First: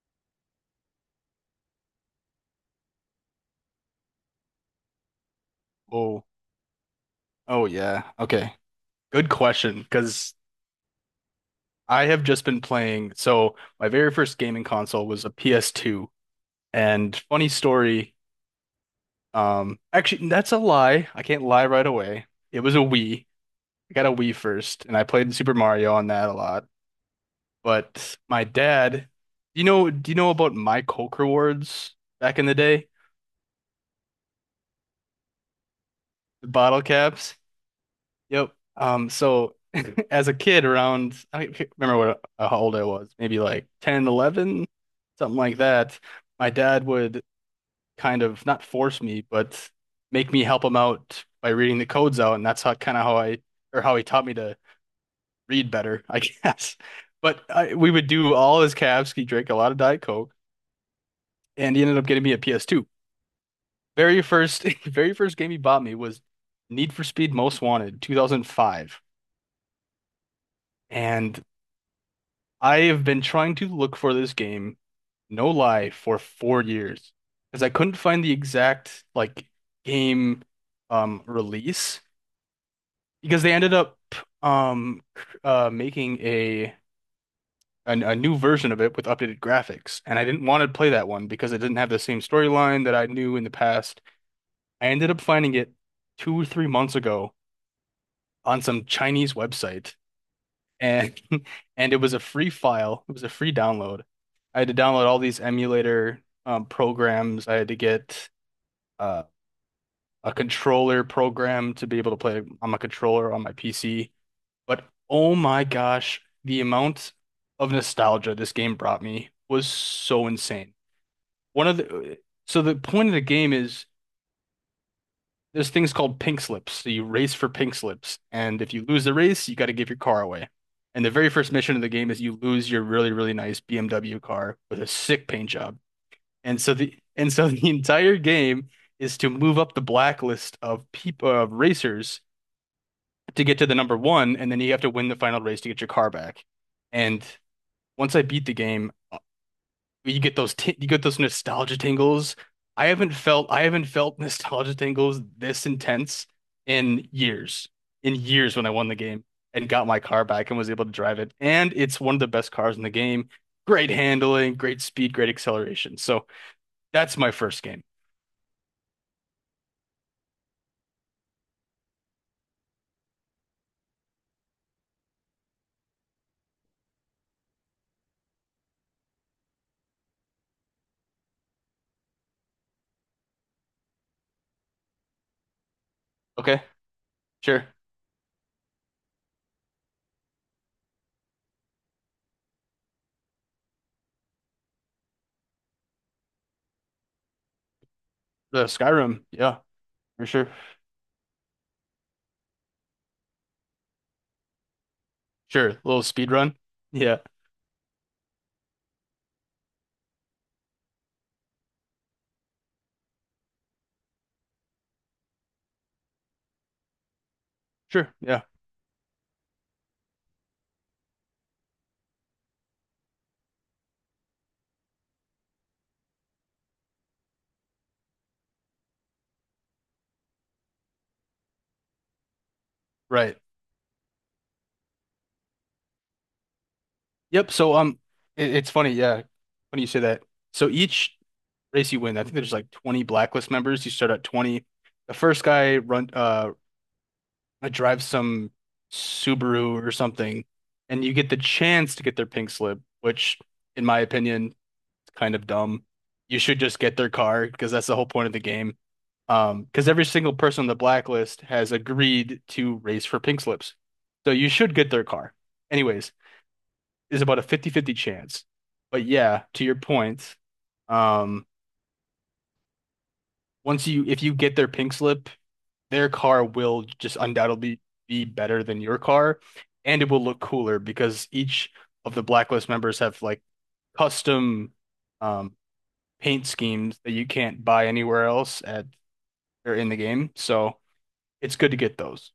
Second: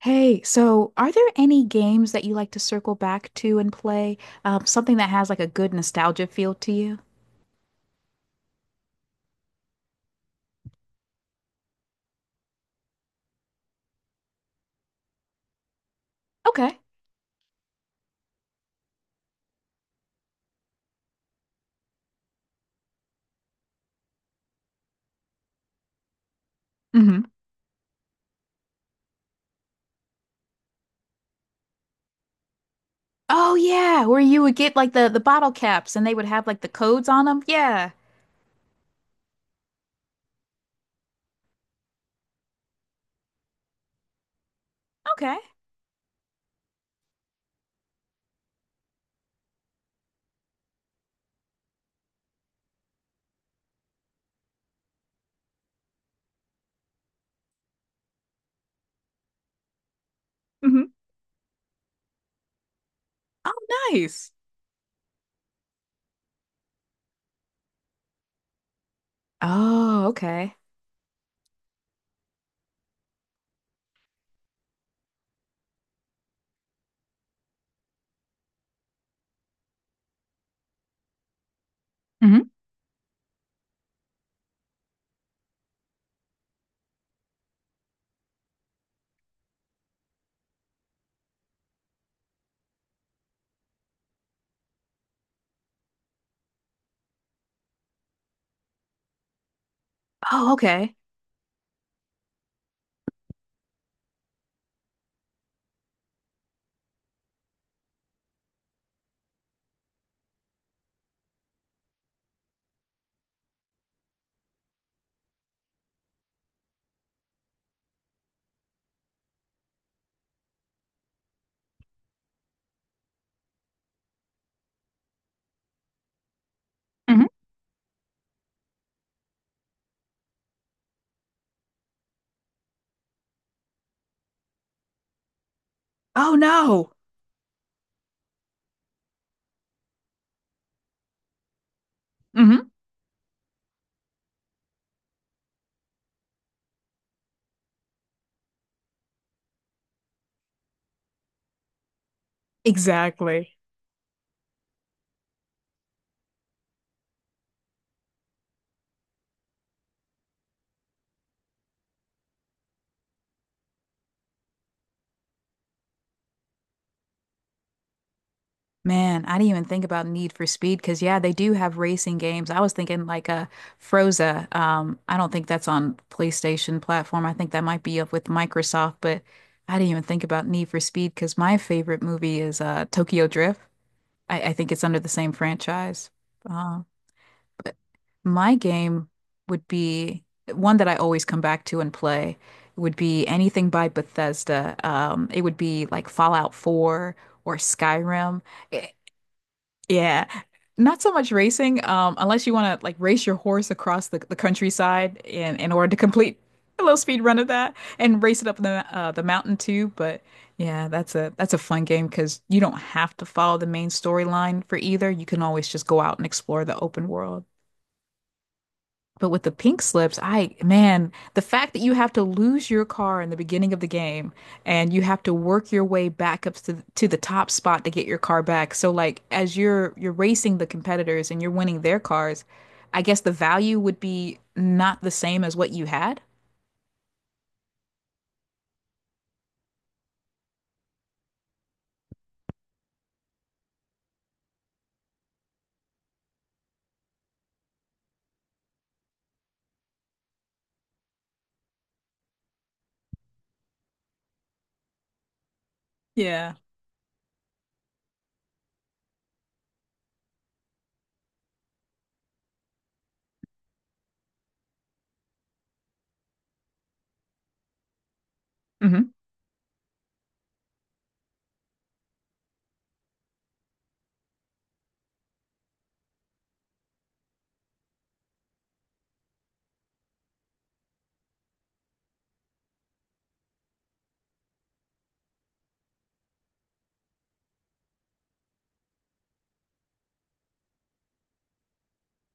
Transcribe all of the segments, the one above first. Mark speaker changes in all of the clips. Speaker 1: Hey, so are there any games that you like to circle back to and play? Something that has like a good
Speaker 2: Oh,
Speaker 1: nostalgia feel to you?
Speaker 2: oh yeah. Okay. Good question, because I have just been playing. So my very first gaming console was a PS2.
Speaker 1: Okay.
Speaker 2: And funny story, actually that's a lie. I can't lie right away. It was a Wii. I got a Wii first, and I played Super Mario on that a lot.
Speaker 1: hmm
Speaker 2: But my dad, do you know about my Coke rewards back in the day?
Speaker 1: Oh yeah, where you would get like the bottle caps and they would have
Speaker 2: The
Speaker 1: like the
Speaker 2: bottle
Speaker 1: codes on
Speaker 2: caps?
Speaker 1: them. Yeah.
Speaker 2: Yep. So as a kid around, I can't remember what how old I was, maybe like 10, 11,
Speaker 1: Okay.
Speaker 2: something like that. My dad would kind of not force me, but make me help him out by reading the codes out, and that's how kind of how I or how he taught me to read better, I guess. But we would do all his calves. He drank a lot of Diet Coke,
Speaker 1: hmm
Speaker 2: and he ended up getting me a PS2.
Speaker 1: Oh,
Speaker 2: Very
Speaker 1: nice.
Speaker 2: first, very first game he bought me was Need for Speed Most Wanted, 2005.
Speaker 1: Oh, okay.
Speaker 2: And I have been trying to look for this game, no lie, for 4 years because I couldn't find the exact like game release
Speaker 1: hmm
Speaker 2: because they ended up making a new version of it with updated graphics, and I didn't want to play that one because it didn't have the same storyline that I knew in the past. I ended up finding it 2 or 3 months ago on some Chinese website
Speaker 1: Oh, okay.
Speaker 2: and and it was a free file. It was a free download. I had to download all these emulator programs. I had to get uh, a controller program to be able to play on my controller on my PC. But oh my gosh, the amount of nostalgia this game brought me was so insane. One of the so the point of the game is, there's things called pink slips. So you
Speaker 1: hmm
Speaker 2: race for pink slips, and if you lose the race, you got to give your car away. And the very first mission of the game is you lose your really, really nice BMW car with a sick paint job.
Speaker 1: Oh
Speaker 2: And so
Speaker 1: no.
Speaker 2: the and so the entire game is to move up the blacklist of racers
Speaker 1: hmm
Speaker 2: to get to the number one, and then you have to win the final race to get your car back. And once I beat the game, you get those nostalgia tingles. I haven't felt
Speaker 1: Exactly.
Speaker 2: I haven't felt nostalgia tingles this intense in years. In years, when I won the game and got my car back and was able to drive it. And it's one of the best cars in the game. Great handling, great speed, great acceleration. So that's my first game.
Speaker 1: Man, I didn't even think about Need for Speed because yeah, they do have racing games. I was thinking like a Froza. I don't think that's on PlayStation platform. I think that might be up with Microsoft, but I didn't even think about Need for Speed because my favorite movie is Tokyo Drift. I think it's under the same franchise.
Speaker 2: Okay,
Speaker 1: Uh,
Speaker 2: sure.
Speaker 1: but my game would be one that I always come back to and play would be anything by Bethesda. It would be like Fallout 4 or Skyrim.
Speaker 2: The
Speaker 1: Eh,
Speaker 2: Skyrim, yeah,
Speaker 1: yeah.
Speaker 2: for sure.
Speaker 1: Not so much racing, unless you want to like race your horse across the countryside in
Speaker 2: Sure.
Speaker 1: order to
Speaker 2: Little speed
Speaker 1: complete
Speaker 2: run.
Speaker 1: a little
Speaker 2: Yeah.
Speaker 1: speed run of that and race it up the mountain too. But yeah, that's a fun game because you don't have to follow the main storyline for either. You can always just go out and explore the open world.
Speaker 2: Sure. Yeah.
Speaker 1: But with the pink slips, I, man, the fact that you have to lose your car in the beginning of the game and you have to work your way back up to the top spot to get your car back. So like as you're racing the competitors and you're winning their cars, I guess the
Speaker 2: Right.
Speaker 1: value would be not the same as what you had.
Speaker 2: Yep. So it's funny, yeah, when you say that. So each race you win. I think there's like 20 blacklist members. You start at 20. The first guy run drives some Subaru or something, and you get the chance to get their pink slip, which in my opinion is kind of dumb. You
Speaker 1: Yeah.
Speaker 2: should just get their car because that's the whole point of the game. Because every single person on the blacklist has agreed to race for pink slips. So you should get their car. Anyways, is about a fifty-fifty chance. But
Speaker 1: hmm
Speaker 2: yeah, to your point, um, once you if you get their pink slip, their car will just undoubtedly be better than your car, and it will look cooler because each of the Blacklist members have like custom um, paint schemes that you can't buy anywhere else at or in the game. So it's good to get those.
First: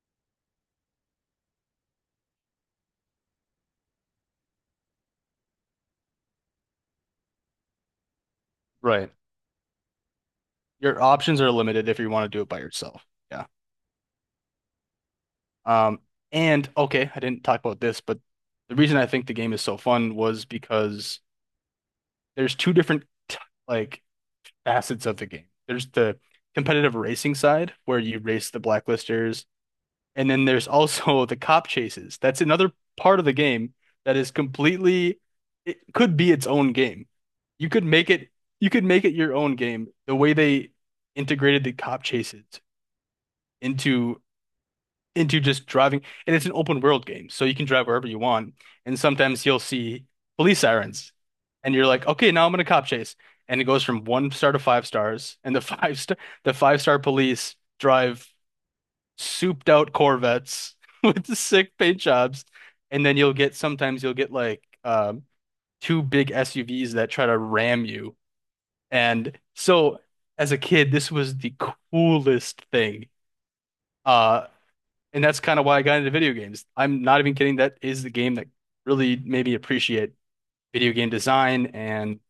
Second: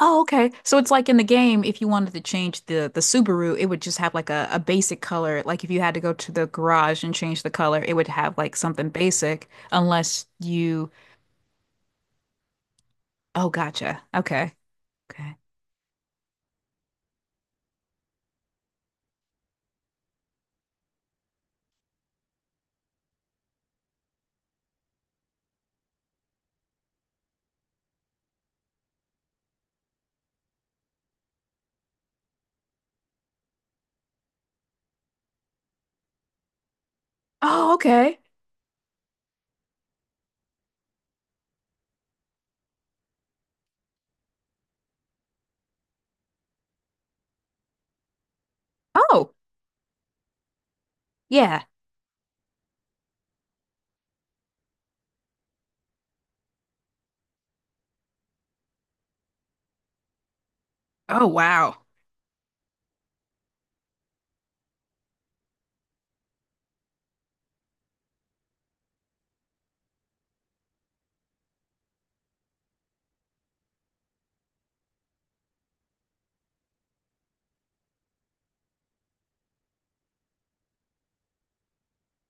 Speaker 1: Oh, okay. So it's like in the game, if you wanted to change the Subaru, it would just have like a basic color. Like if you had to go to the garage and change the color, it would have like something
Speaker 2: Right.
Speaker 1: basic unless you...
Speaker 2: Your options are limited if you want to do it by yourself. Yeah.
Speaker 1: Oh, gotcha. Okay. Okay.
Speaker 2: Um, and okay, I didn't talk about this, but the reason I think the game is so fun was because there's two different t- like facets of the game. There's the competitive racing side where you race the blacklisters, and then there's also the cop chases. That's another part of the game that is completely, it could be its own game. You
Speaker 1: Oh,
Speaker 2: could make
Speaker 1: okay.
Speaker 2: it, you could make it your own game. The way they integrated the cop chases into just driving. And it's an open world game, so you can drive wherever you want. And
Speaker 1: Oh,
Speaker 2: sometimes you'll see police sirens,
Speaker 1: yeah.
Speaker 2: and you're like, okay, now I'm in a cop chase. And it goes from one star to five stars, and the five star police drive souped out Corvettes with
Speaker 1: Oh,
Speaker 2: the sick
Speaker 1: wow.
Speaker 2: paint jobs. And then you'll get sometimes you'll get like two big SUVs that try to ram you. And so as a kid, this was the coolest thing. Uh, and that's kind of why I got into video games. I'm not even kidding. That is the game that really made me appreciate video game design and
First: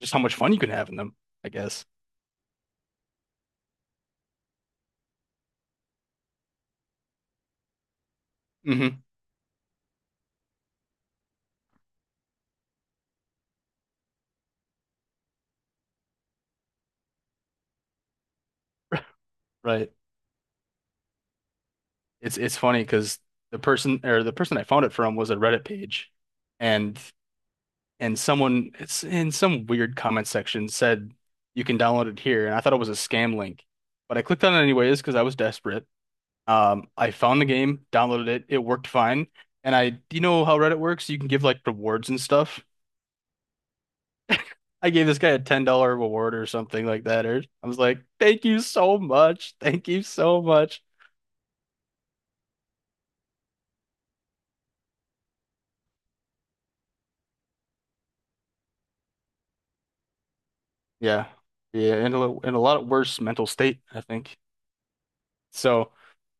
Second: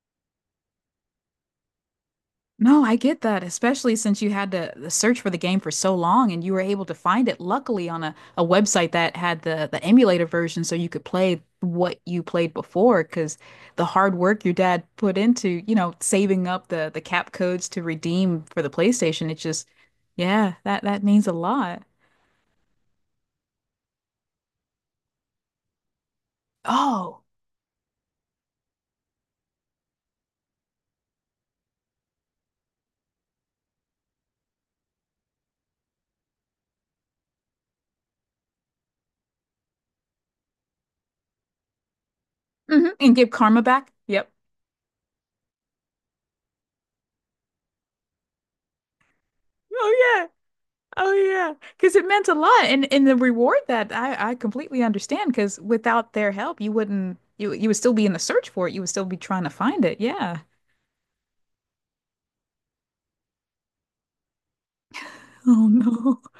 Speaker 2: just how much fun you can have in them, I guess.
Speaker 1: No, I get that, especially since you had to the search for the game for so long and you were able to find it luckily on a website
Speaker 2: Hmm.
Speaker 1: that had the emulator version so you could play what you played before because the hard work your dad put into, saving up the cap codes to redeem for the PlayStation, it just...
Speaker 2: Right.
Speaker 1: yeah, that means a lot.
Speaker 2: It's funny because the person I found it from was a Reddit page, and
Speaker 1: Oh,
Speaker 2: someone, it's in some weird comment section, said you can download it here, and I thought it was a scam link. But I clicked on it anyways because I was desperate. I found the game, downloaded it, it worked fine. And do you know how Reddit works? You can give like rewards and stuff.
Speaker 1: hmm. And give karma back. Yep.
Speaker 2: I gave this guy a $10 reward or something like that. Or I was like, "Thank you so much, thank you
Speaker 1: Oh, yeah.
Speaker 2: so much."
Speaker 1: Oh yeah, because it meant a lot, and the reward that I completely understand. Because without their help, you wouldn't you you would still be in the search for it. You would still be trying to find it. Yeah.
Speaker 2: Yeah, yeah, in a lot worse mental state, I think.
Speaker 1: Oh
Speaker 2: So,
Speaker 1: no.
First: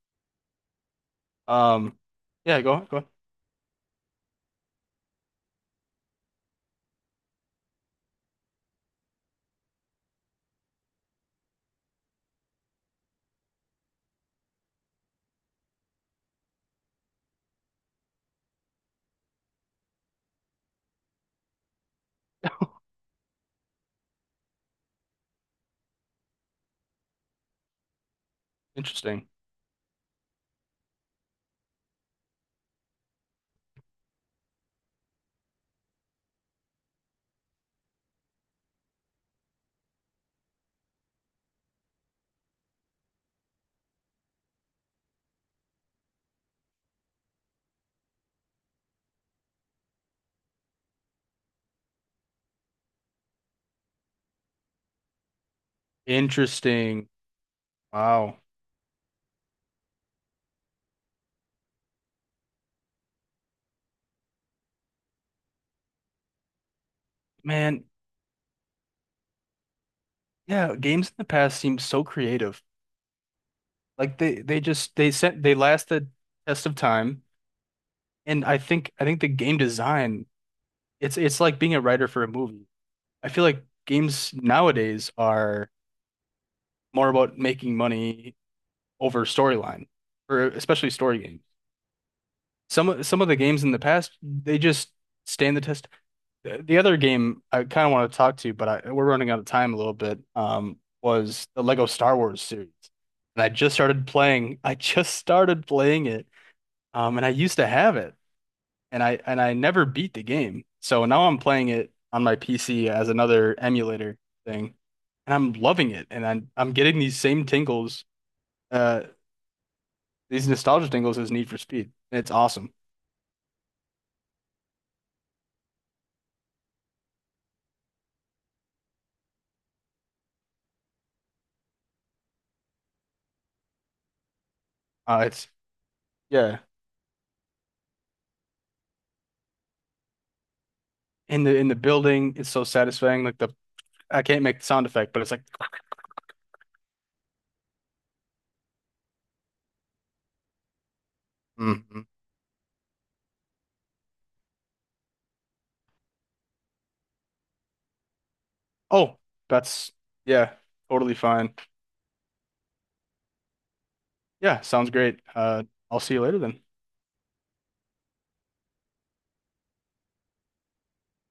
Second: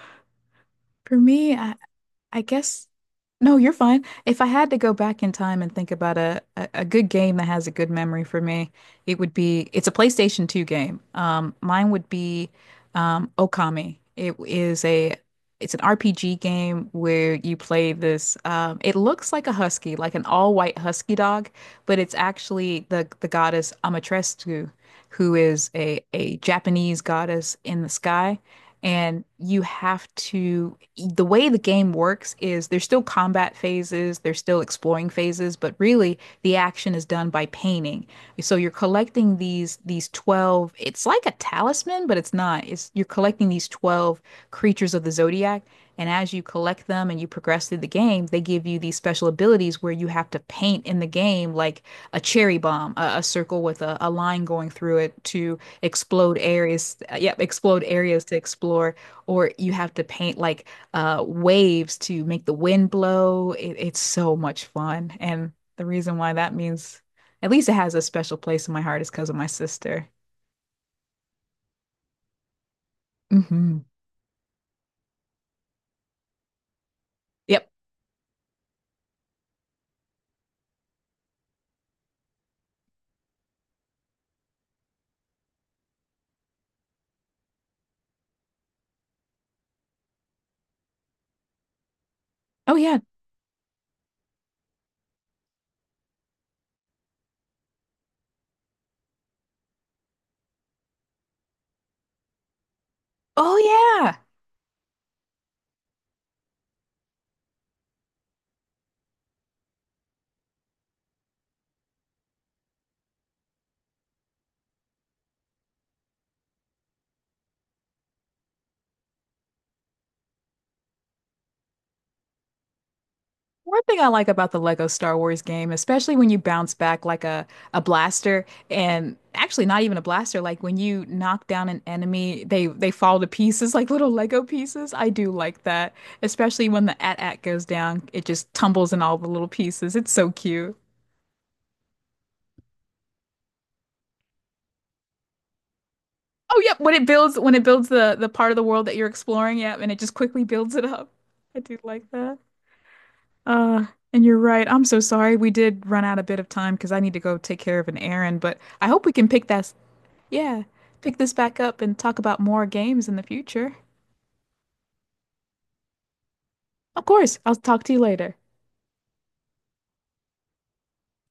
Speaker 1: For me,
Speaker 2: um,
Speaker 1: I
Speaker 2: yeah, go on,
Speaker 1: guess...
Speaker 2: go on.
Speaker 1: no, you're fine. If I had to go back in time and think about a good game that has a good memory for me, it would be it's a PlayStation 2 game. Mine would be Okami. It is a it's an RPG game where you play this. It looks like a husky, like an all-white husky dog, but it's actually the goddess Amaterasu, who is a Japanese goddess in the sky, and
Speaker 2: Interesting,
Speaker 1: you have to, the way the game works is there's still combat phases, there's still exploring phases, but really the action is done by painting. So you're collecting these 12, it's like a talisman, but it's not. It's you're collecting these 12 creatures of the zodiac, and as you collect them and you progress through the game, they give you these special abilities where you have to paint in the game like a cherry bomb, a circle with a line going through it to explode areas
Speaker 2: interesting.
Speaker 1: yep, explode areas to
Speaker 2: Wow,
Speaker 1: explore, or you have to paint like waves to make the wind blow. It, it's so much fun, and the reason why that means, at least it
Speaker 2: man,
Speaker 1: has a special place in my heart, is because of my sister.
Speaker 2: yeah, games in the past seem so creative.
Speaker 1: Hmm
Speaker 2: Like they just they sent they last the test of time,
Speaker 1: Yep.
Speaker 2: and I think the game design, it's like being a writer for a movie. I feel like games nowadays are more about making money over storyline, or especially story games.
Speaker 1: Oh
Speaker 2: Some
Speaker 1: yeah.
Speaker 2: of- some of the games in the past, they just stand the test. The other game I kind of want to talk to, but we're running out of time a little bit, was the Lego Star Wars series. And I
Speaker 1: Oh
Speaker 2: just started
Speaker 1: yeah.
Speaker 2: playing. I just started playing it, and I used to have it, and I never beat the game. So now I'm playing it on my PC as another emulator thing, and I'm loving it. And I'm getting these same tingles uh these nostalgia jingles is Need for Speed. It's awesome.
Speaker 1: One thing I like about the Lego Star Wars game, especially when you bounce back like a blaster, and actually not even a blaster, like when you knock down an enemy, they fall to pieces like little Lego pieces. I
Speaker 2: Uh,
Speaker 1: do
Speaker 2: it's
Speaker 1: like that,
Speaker 2: yeah.
Speaker 1: especially when the AT-AT goes down, it just tumbles in all the little pieces. It's so cute.
Speaker 2: In the building, it's so satisfying. Like the I can't make the sound effect, but it's like,
Speaker 1: Oh, yep, when it builds the part of the world that you're exploring, yeah, and it just quickly builds it up. I do
Speaker 2: mhm.
Speaker 1: like that. Uh, and you're right. I'm so sorry. We did run out a bit of time because I need to go take care of an errand, but I hope we
Speaker 2: Oh,
Speaker 1: can pick that...
Speaker 2: that's yeah,
Speaker 1: Yeah,
Speaker 2: totally
Speaker 1: pick this
Speaker 2: fine.
Speaker 1: back up and talk about more games in the future.
Speaker 2: Yeah, sounds great. I'll see you later then.
Speaker 1: Of course, I'll talk to you later.